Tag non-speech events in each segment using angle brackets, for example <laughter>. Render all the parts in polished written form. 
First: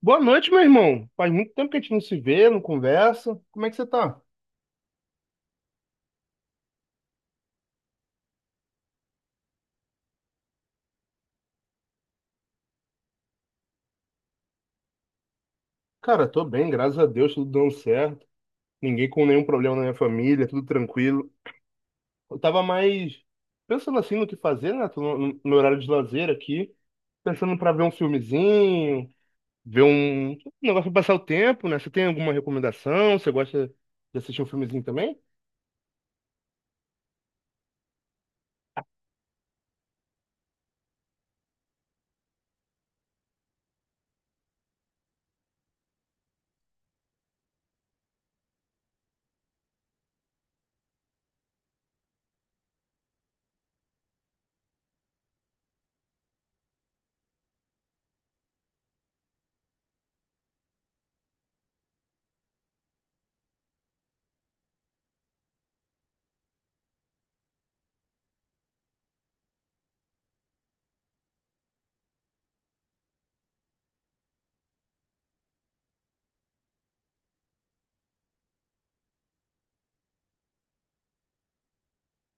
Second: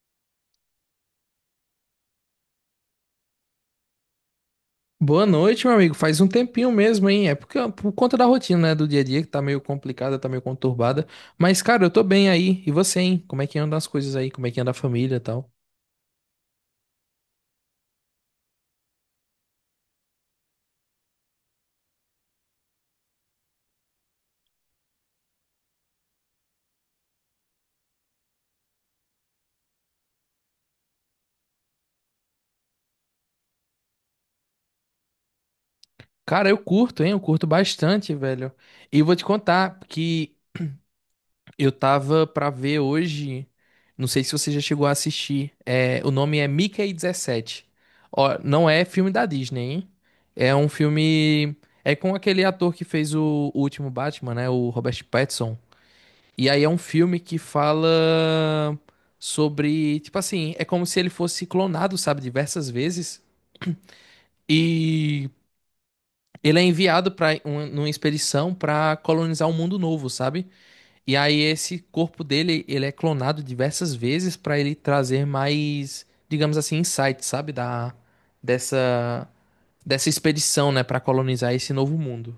Boa noite, meu irmão. Faz muito tempo que a gente não se vê, não conversa. Como é que você tá? Boa noite, meu amigo. Faz um tempinho mesmo, hein? É porque, por conta da rotina, né, do dia a dia, que tá meio complicada, tá meio conturbada. Mas, cara, eu tô bem aí. E você, hein? Como é que andam as coisas aí? Como é que anda a família e tal? Cara, tô bem, graças a Deus, tudo dando certo. Ninguém com nenhum problema na minha família, tudo tranquilo. Eu tava mais pensando assim no que fazer, né? Tô no horário de lazer aqui, pensando pra ver um filmezinho, ver um negócio pra passar o tempo, né? Você tem alguma recomendação? Você gosta de assistir um filmezinho também? Cara, eu curto, hein? Eu curto bastante, velho. E vou te contar que eu tava pra ver hoje. Não sei se você já chegou a assistir. É, o nome é Mickey 17. Ó, não é filme da Disney, hein? É um filme. É com aquele ator que fez o último Batman, né? O Robert Pattinson. E aí é um filme que fala sobre, tipo assim, é como se ele fosse clonado, sabe, diversas vezes. E ele é enviado para uma expedição para colonizar um mundo novo, sabe? E aí esse corpo dele, ele é clonado diversas vezes para ele trazer mais, digamos assim, insights, sabe, da dessa dessa expedição, né, para colonizar esse novo mundo.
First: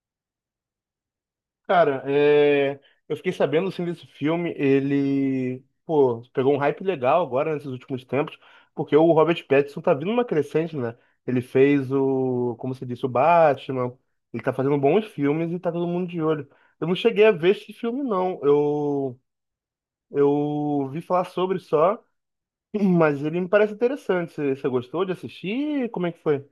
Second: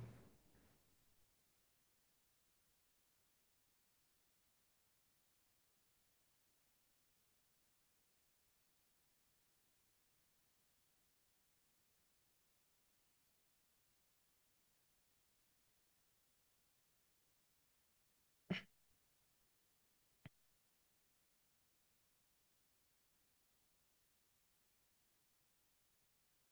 Cara, é, eu fiquei sabendo assim desse filme, ele, pô, pegou um hype legal agora nesses últimos tempos, porque o Robert Pattinson tá vindo uma crescente, né? Ele fez o, como se disse, o Batman, ele tá fazendo bons filmes e tá todo mundo de olho. Eu não cheguei a ver esse filme, não. Eu vi falar sobre só, <laughs> mas ele me parece interessante. Você gostou de assistir? Como é que foi?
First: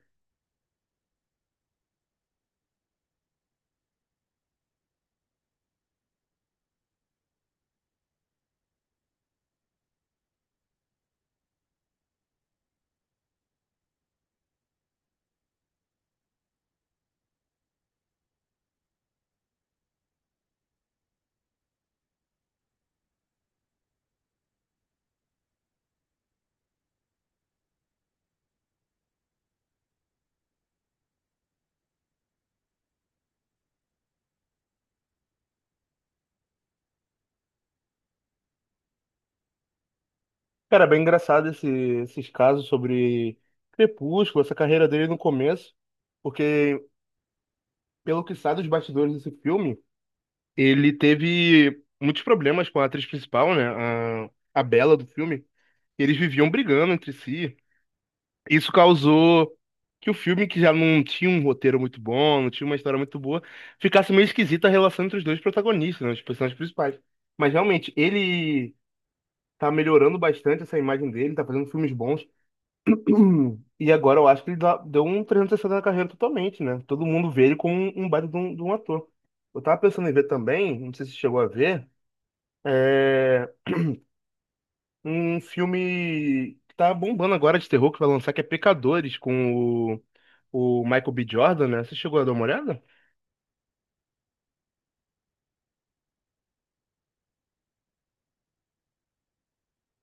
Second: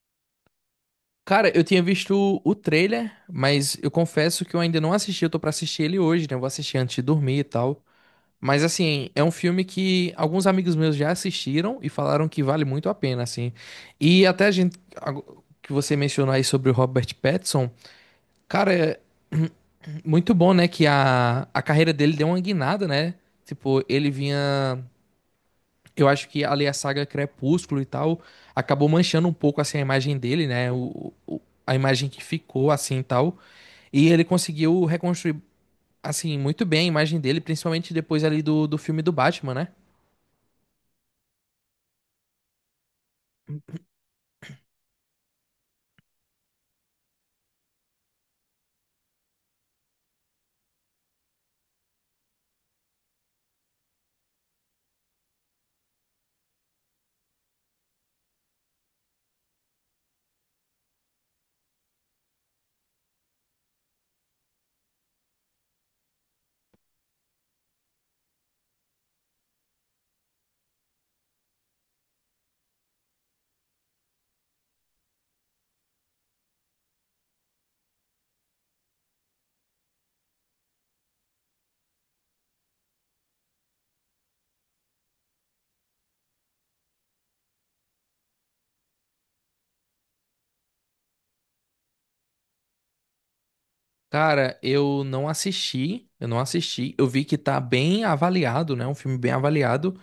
Cara, eu tinha visto o trailer, mas eu confesso que eu ainda não assisti. Eu tô pra assistir ele hoje, né? Eu vou assistir antes de dormir e tal. Mas assim, é um filme que alguns amigos meus já assistiram e falaram que vale muito a pena, assim. E até a gente que você mencionou aí sobre o Robert Pattinson, cara, é muito bom, né? Que a carreira dele deu uma guinada, né? Tipo, ele vinha eu acho que ali a saga Crepúsculo e tal acabou manchando um pouco assim a imagem dele, né? A imagem que ficou assim e tal. E ele conseguiu reconstruir assim muito bem a imagem dele, principalmente depois ali do filme do Batman, né? Cara, é bem engraçado esses casos sobre Crepúsculo, essa carreira dele no começo, porque, pelo que sabe dos bastidores desse filme, ele teve muitos problemas com a atriz principal, né, a Bella do filme, eles viviam brigando entre si. Isso causou que o filme, que já não tinha um roteiro muito bom, não tinha uma história muito boa, ficasse meio esquisita a relação entre os dois protagonistas, né, os personagens principais. Mas, realmente, ele tá melhorando bastante essa imagem dele, tá fazendo filmes bons. E agora eu acho que ele deu um 360 na carreira totalmente, né? Todo mundo vê ele como um baita de de um ator. Eu tava pensando em ver também, não sei se você chegou a ver, é, um filme que tá bombando agora de terror que vai lançar, que é Pecadores, com o, o Michael B. Jordan, né? Você chegou a dar uma olhada? Cara, eu não assisti. Eu vi que tá bem avaliado, né? Um filme bem avaliado.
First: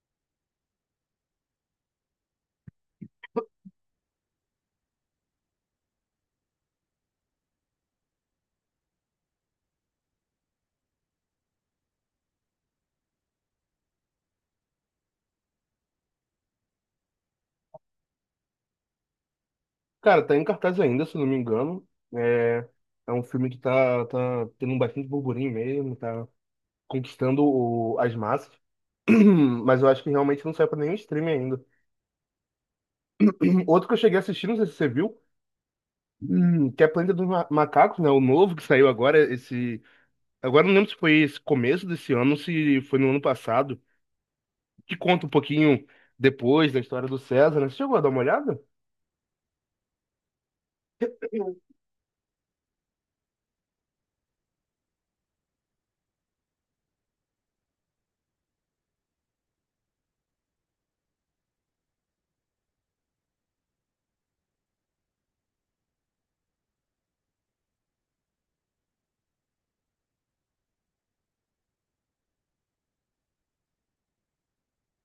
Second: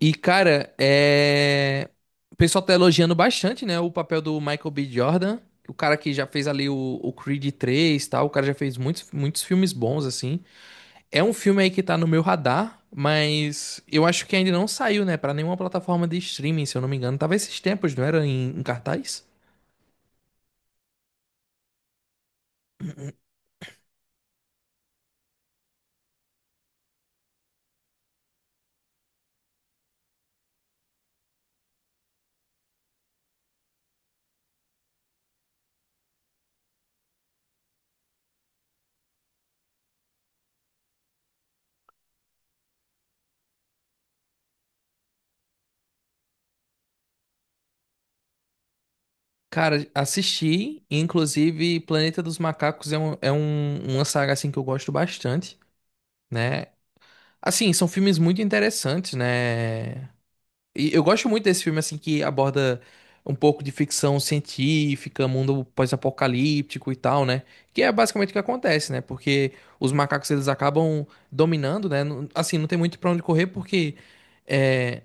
E, cara, é... o pessoal tá elogiando bastante, né? O papel do Michael B. Jordan, o cara que já fez ali o Creed 3 e tal. O cara já fez muitos, muitos filmes bons, assim. É um filme aí que tá no meu radar, mas eu acho que ainda não saiu, né? Pra nenhuma plataforma de streaming, se eu não me engano. Tava esses tempos, não era? Em cartaz? Cara, tá em cartaz ainda, se eu não me engano. É, é um filme que tá tendo um bastante burburinho mesmo, tá conquistando as massas. <clears throat> Mas eu acho que realmente não saiu pra nenhum streaming ainda. Outro que eu cheguei a assistir, não sei se você viu, que é Planeta dos Macacos, né? O novo que saiu agora, esse. Agora eu não lembro se foi esse começo desse ano, se foi no ano passado, que conta um pouquinho depois da história do César, né? Você chegou a dar uma olhada? Cara, assisti. E, <coughs> inclusive, Planeta dos Macacos é um- uma saga, assim, que eu gosto bastante, né? Assim, são filmes muito interessantes, né? E eu gosto muito desse filme, assim, que aborda um pouco de ficção científica, mundo pós-apocalíptico e tal, né? Que é basicamente o que acontece, né? Porque os macacos, eles acabam dominando, né? Assim, não tem muito pra onde correr, porque... eh,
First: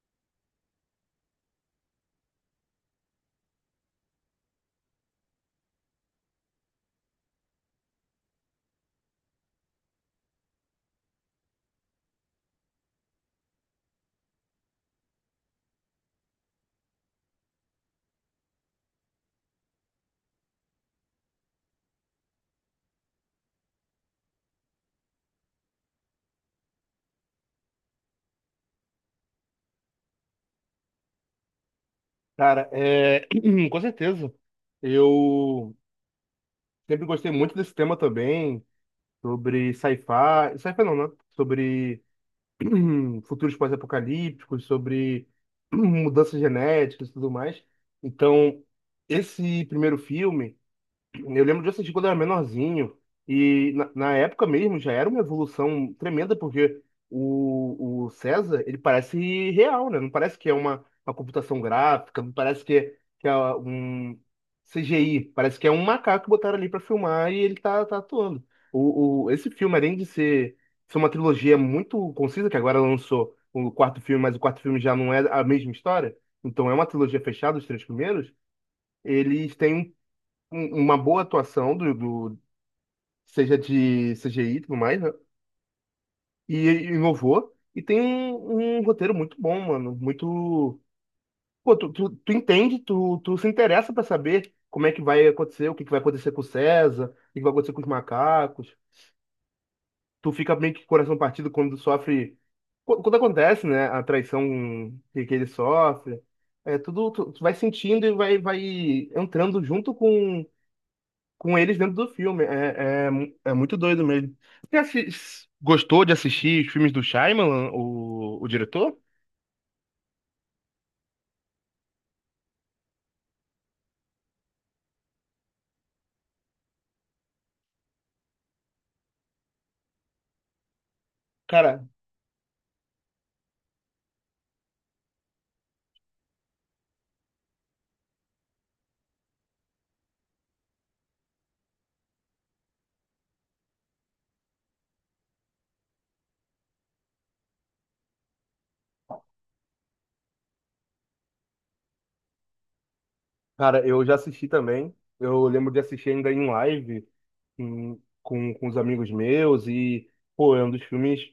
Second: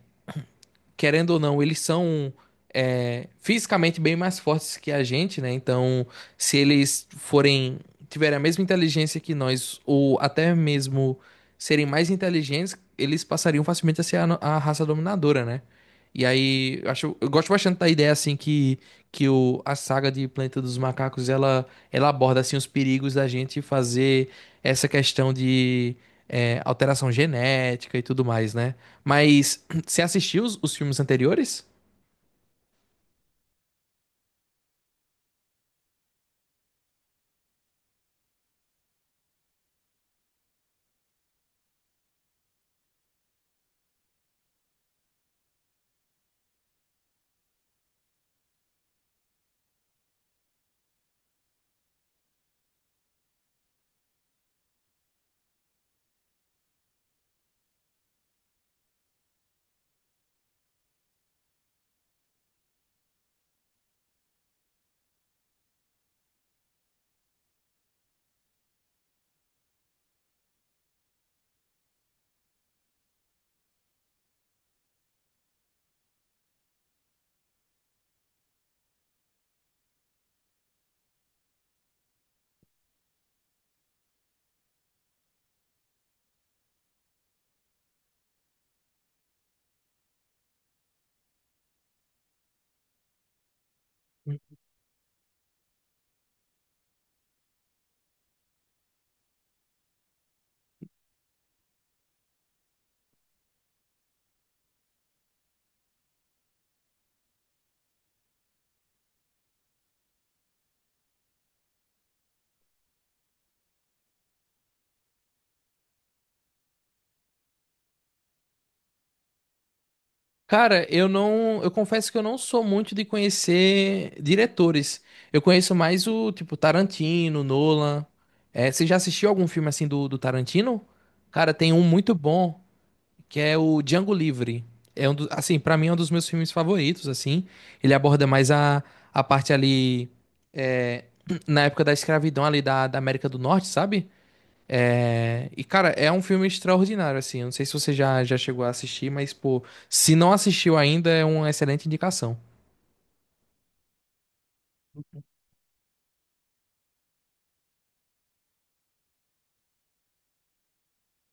querendo ou não, eles são é, fisicamente bem mais fortes que a gente, né? Então, se eles forem tiverem a mesma inteligência que nós, ou até mesmo serem mais inteligentes, eles passariam facilmente a ser a, a raça dominadora, né? E aí, eu acho, eu gosto bastante da ideia assim que o, a saga de Planeta dos Macacos ela, ela aborda assim os perigos da gente fazer essa questão de é, alteração genética e tudo mais, né? Mas você assistiu os filmes anteriores? Cara, é... <clears throat> com certeza. Eu sempre gostei muito desse tema também, sobre sci-fi. Sci-fi não, né? Sobre <clears throat> futuros pós-apocalípticos, sobre <clears throat> mudanças genéticas e tudo mais. Então, esse primeiro filme. Eu lembro de assistir quando eu era menorzinho. E na época mesmo já era uma evolução tremenda, porque o César, ele parece real, né? Não parece que é uma computação gráfica, não parece que é um CGI. Parece que é um macaco que botaram ali pra filmar e ele tá atuando. Esse filme, além de ser uma trilogia muito concisa, que agora lançou o quarto filme, mas o quarto filme já não é a mesma história, então é uma trilogia fechada, os três primeiros. Eles têm uma boa atuação seja de CGI e tudo mais, né? E inovou. E tem um roteiro muito bom, mano. Muito. Pô, tu entende, tu se interessa pra saber como é que vai acontecer, o que que vai acontecer com o César, o que que vai acontecer com os macacos. Tu fica meio que com o coração partido quando sofre. Quando acontece, né? A traição que ele sofre. É tudo. Tu vai sentindo e vai entrando junto com eles dentro do filme. É muito doido mesmo. Você gostou de assistir os filmes do Shyamalan, o diretor? Cara, eu confesso que eu não sou muito de conhecer diretores. Eu conheço mais o tipo Tarantino, Nolan. É, você já assistiu algum filme assim do, Tarantino? Cara, tem um Cara, muito bom que é o Django Livre. É um do, assim, para mim é um dos meus filmes favoritos. Assim, ele aborda mais a parte ali é, <clears throat> na época da escravidão ali da América do Norte, sabe? É, e, cara, é um filme extraordinário, assim. Eu não sei se você já chegou a assistir, mas, pô, se não assistiu ainda, é uma excelente indicação. Cara, eu já assisti também. Eu lembro de assistir ainda em live com, com os amigos meus e, pô, é um dos filmes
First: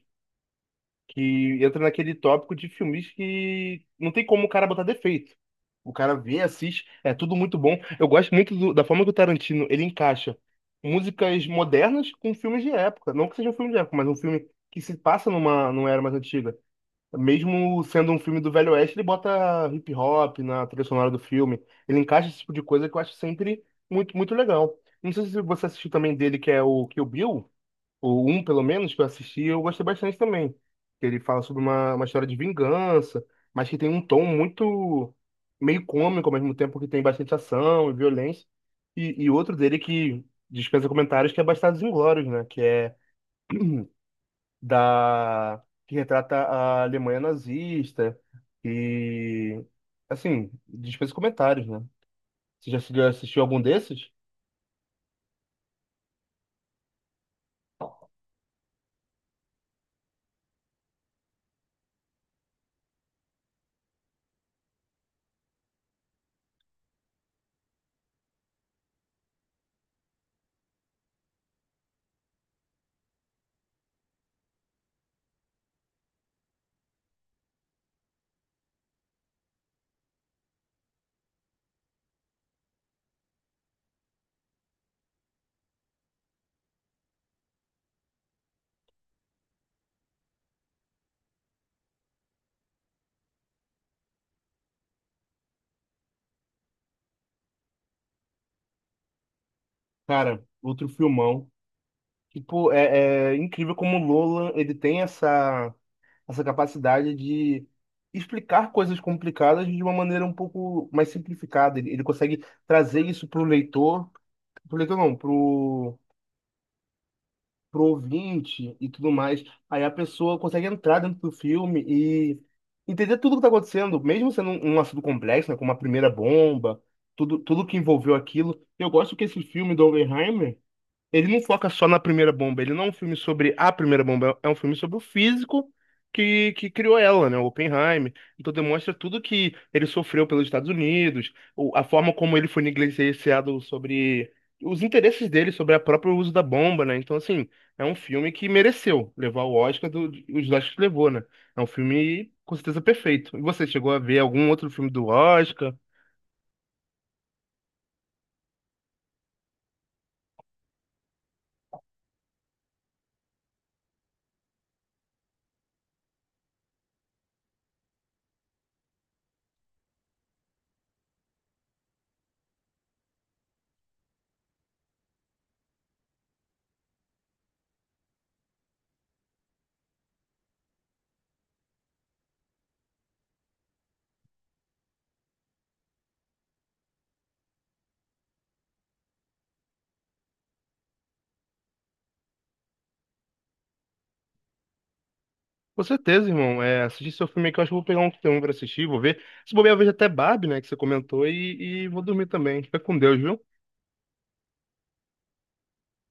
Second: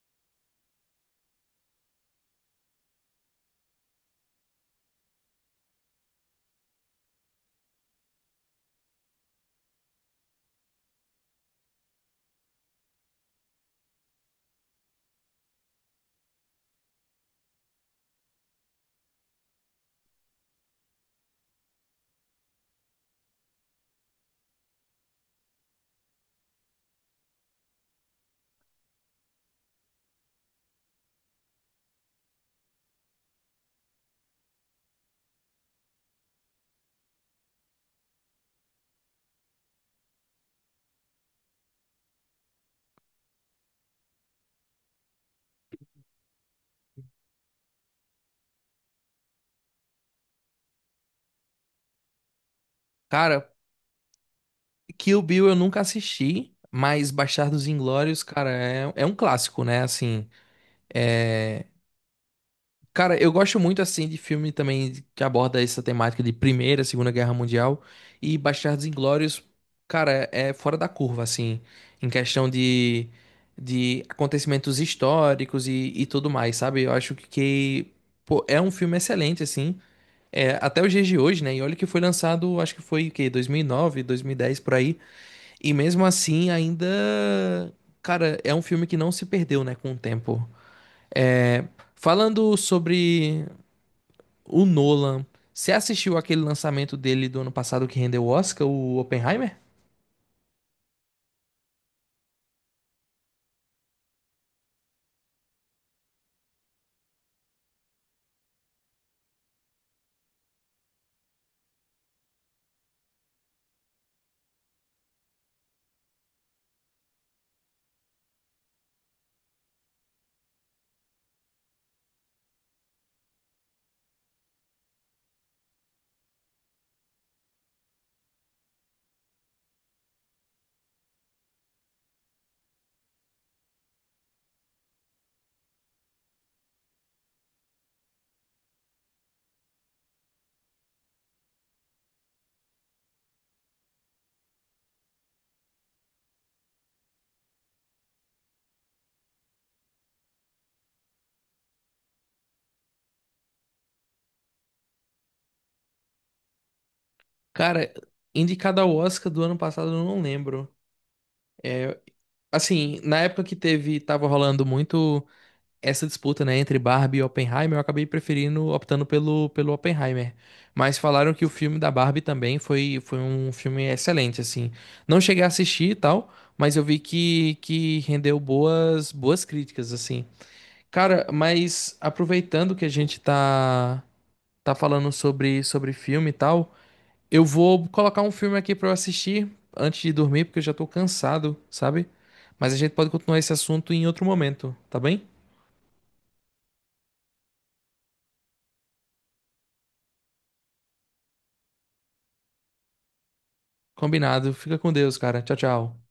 que entra naquele tópico de filmes que não tem como o cara botar defeito. O cara vê, assiste, é tudo muito bom. Eu gosto muito da forma que o Tarantino ele encaixa músicas modernas com filmes de época. Não que seja um filme de época, mas um filme que se passa numa, numa era mais antiga. Mesmo sendo um filme do Velho Oeste, ele bota hip hop na trilha sonora do filme. Ele encaixa esse tipo de coisa que eu acho sempre muito, muito legal. Não sei se você assistiu também dele, que é o Kill Bill. O um, pelo menos, que eu assisti, eu gostei bastante também. Que ele fala sobre uma história de vingança, mas que tem um tom muito meio cômico ao mesmo tempo que tem bastante ação e violência. E outro dele que dispensa comentários, que é Bastardos Inglórios, né? Que é da... que retrata a Alemanha nazista e... assim, dispensa comentários, né? Você já assistiu Cara, algum desses? Kill Bill eu nunca assisti, mas Bastardos Inglórios, cara, é um clássico, né? Assim, é, cara, eu gosto muito assim de filme também que aborda essa temática de Primeira, Segunda Guerra Mundial e Bastardos Inglórios, cara, é fora da curva assim, em questão de acontecimentos históricos e tudo mais, sabe? Eu acho que, pô, é um filme excelente assim, é, até os dias de hoje, né? E olha que foi lançado, acho que foi o quê? 2009, 2010 por aí, e mesmo assim ainda, cara, é um filme que não se perdeu, né, com o tempo. É, falando sobre o Nolan. Você assistiu aquele lançamento dele do ano passado que rendeu o Oscar, o Oppenheimer? Cara, outro filmão. Tipo, é incrível como o Nolan, ele tem essa capacidade de explicar coisas complicadas de uma maneira um pouco mais simplificada. Ele consegue trazer isso para o leitor não, para o ouvinte e tudo mais. Aí a pessoa consegue entrar dentro do filme e entender tudo o que está acontecendo, mesmo sendo um assunto complexo, né, como a primeira bomba, tudo que envolveu aquilo. Eu gosto que esse filme do Oppenheimer ele não foca só na primeira bomba, ele não é um filme sobre a primeira bomba, é um filme sobre o físico que criou ela, né? O Oppenheimer. Então demonstra tudo que ele sofreu pelos Estados Unidos, a forma como ele foi negligenciado sobre os interesses dele sobre o próprio uso da bomba, né? Então, assim, é um filme que mereceu levar o Oscar do, os Oscars levou, né? É um filme com certeza perfeito. E você chegou a ver algum outro filme do Oscar? Cara, indicado ao Oscar do ano passado, eu não lembro. É, assim, na época que teve, tava rolando muito essa disputa, né, entre Barbie e Oppenheimer, eu acabei preferindo, optando pelo, pelo Oppenheimer. Mas falaram que o filme da Barbie também foi, um filme excelente, assim. Não cheguei a assistir e tal, mas eu vi que rendeu boas, críticas, assim. Cara, mas aproveitando que a gente tá falando sobre filme e tal, eu vou colocar um filme aqui pra eu assistir antes de dormir, porque eu já tô cansado, sabe? Mas a gente pode continuar esse assunto em outro momento, tá bem? Com certeza, irmão. É, assistir seu filme aqui, eu acho que eu vou pegar um que tem um pra assistir, vou ver. Se bobear, eu vejo até Barbie, né, que você comentou, e vou dormir também. Fica com Deus, viu? Combinado. Fica com Deus, cara. Tchau, tchau.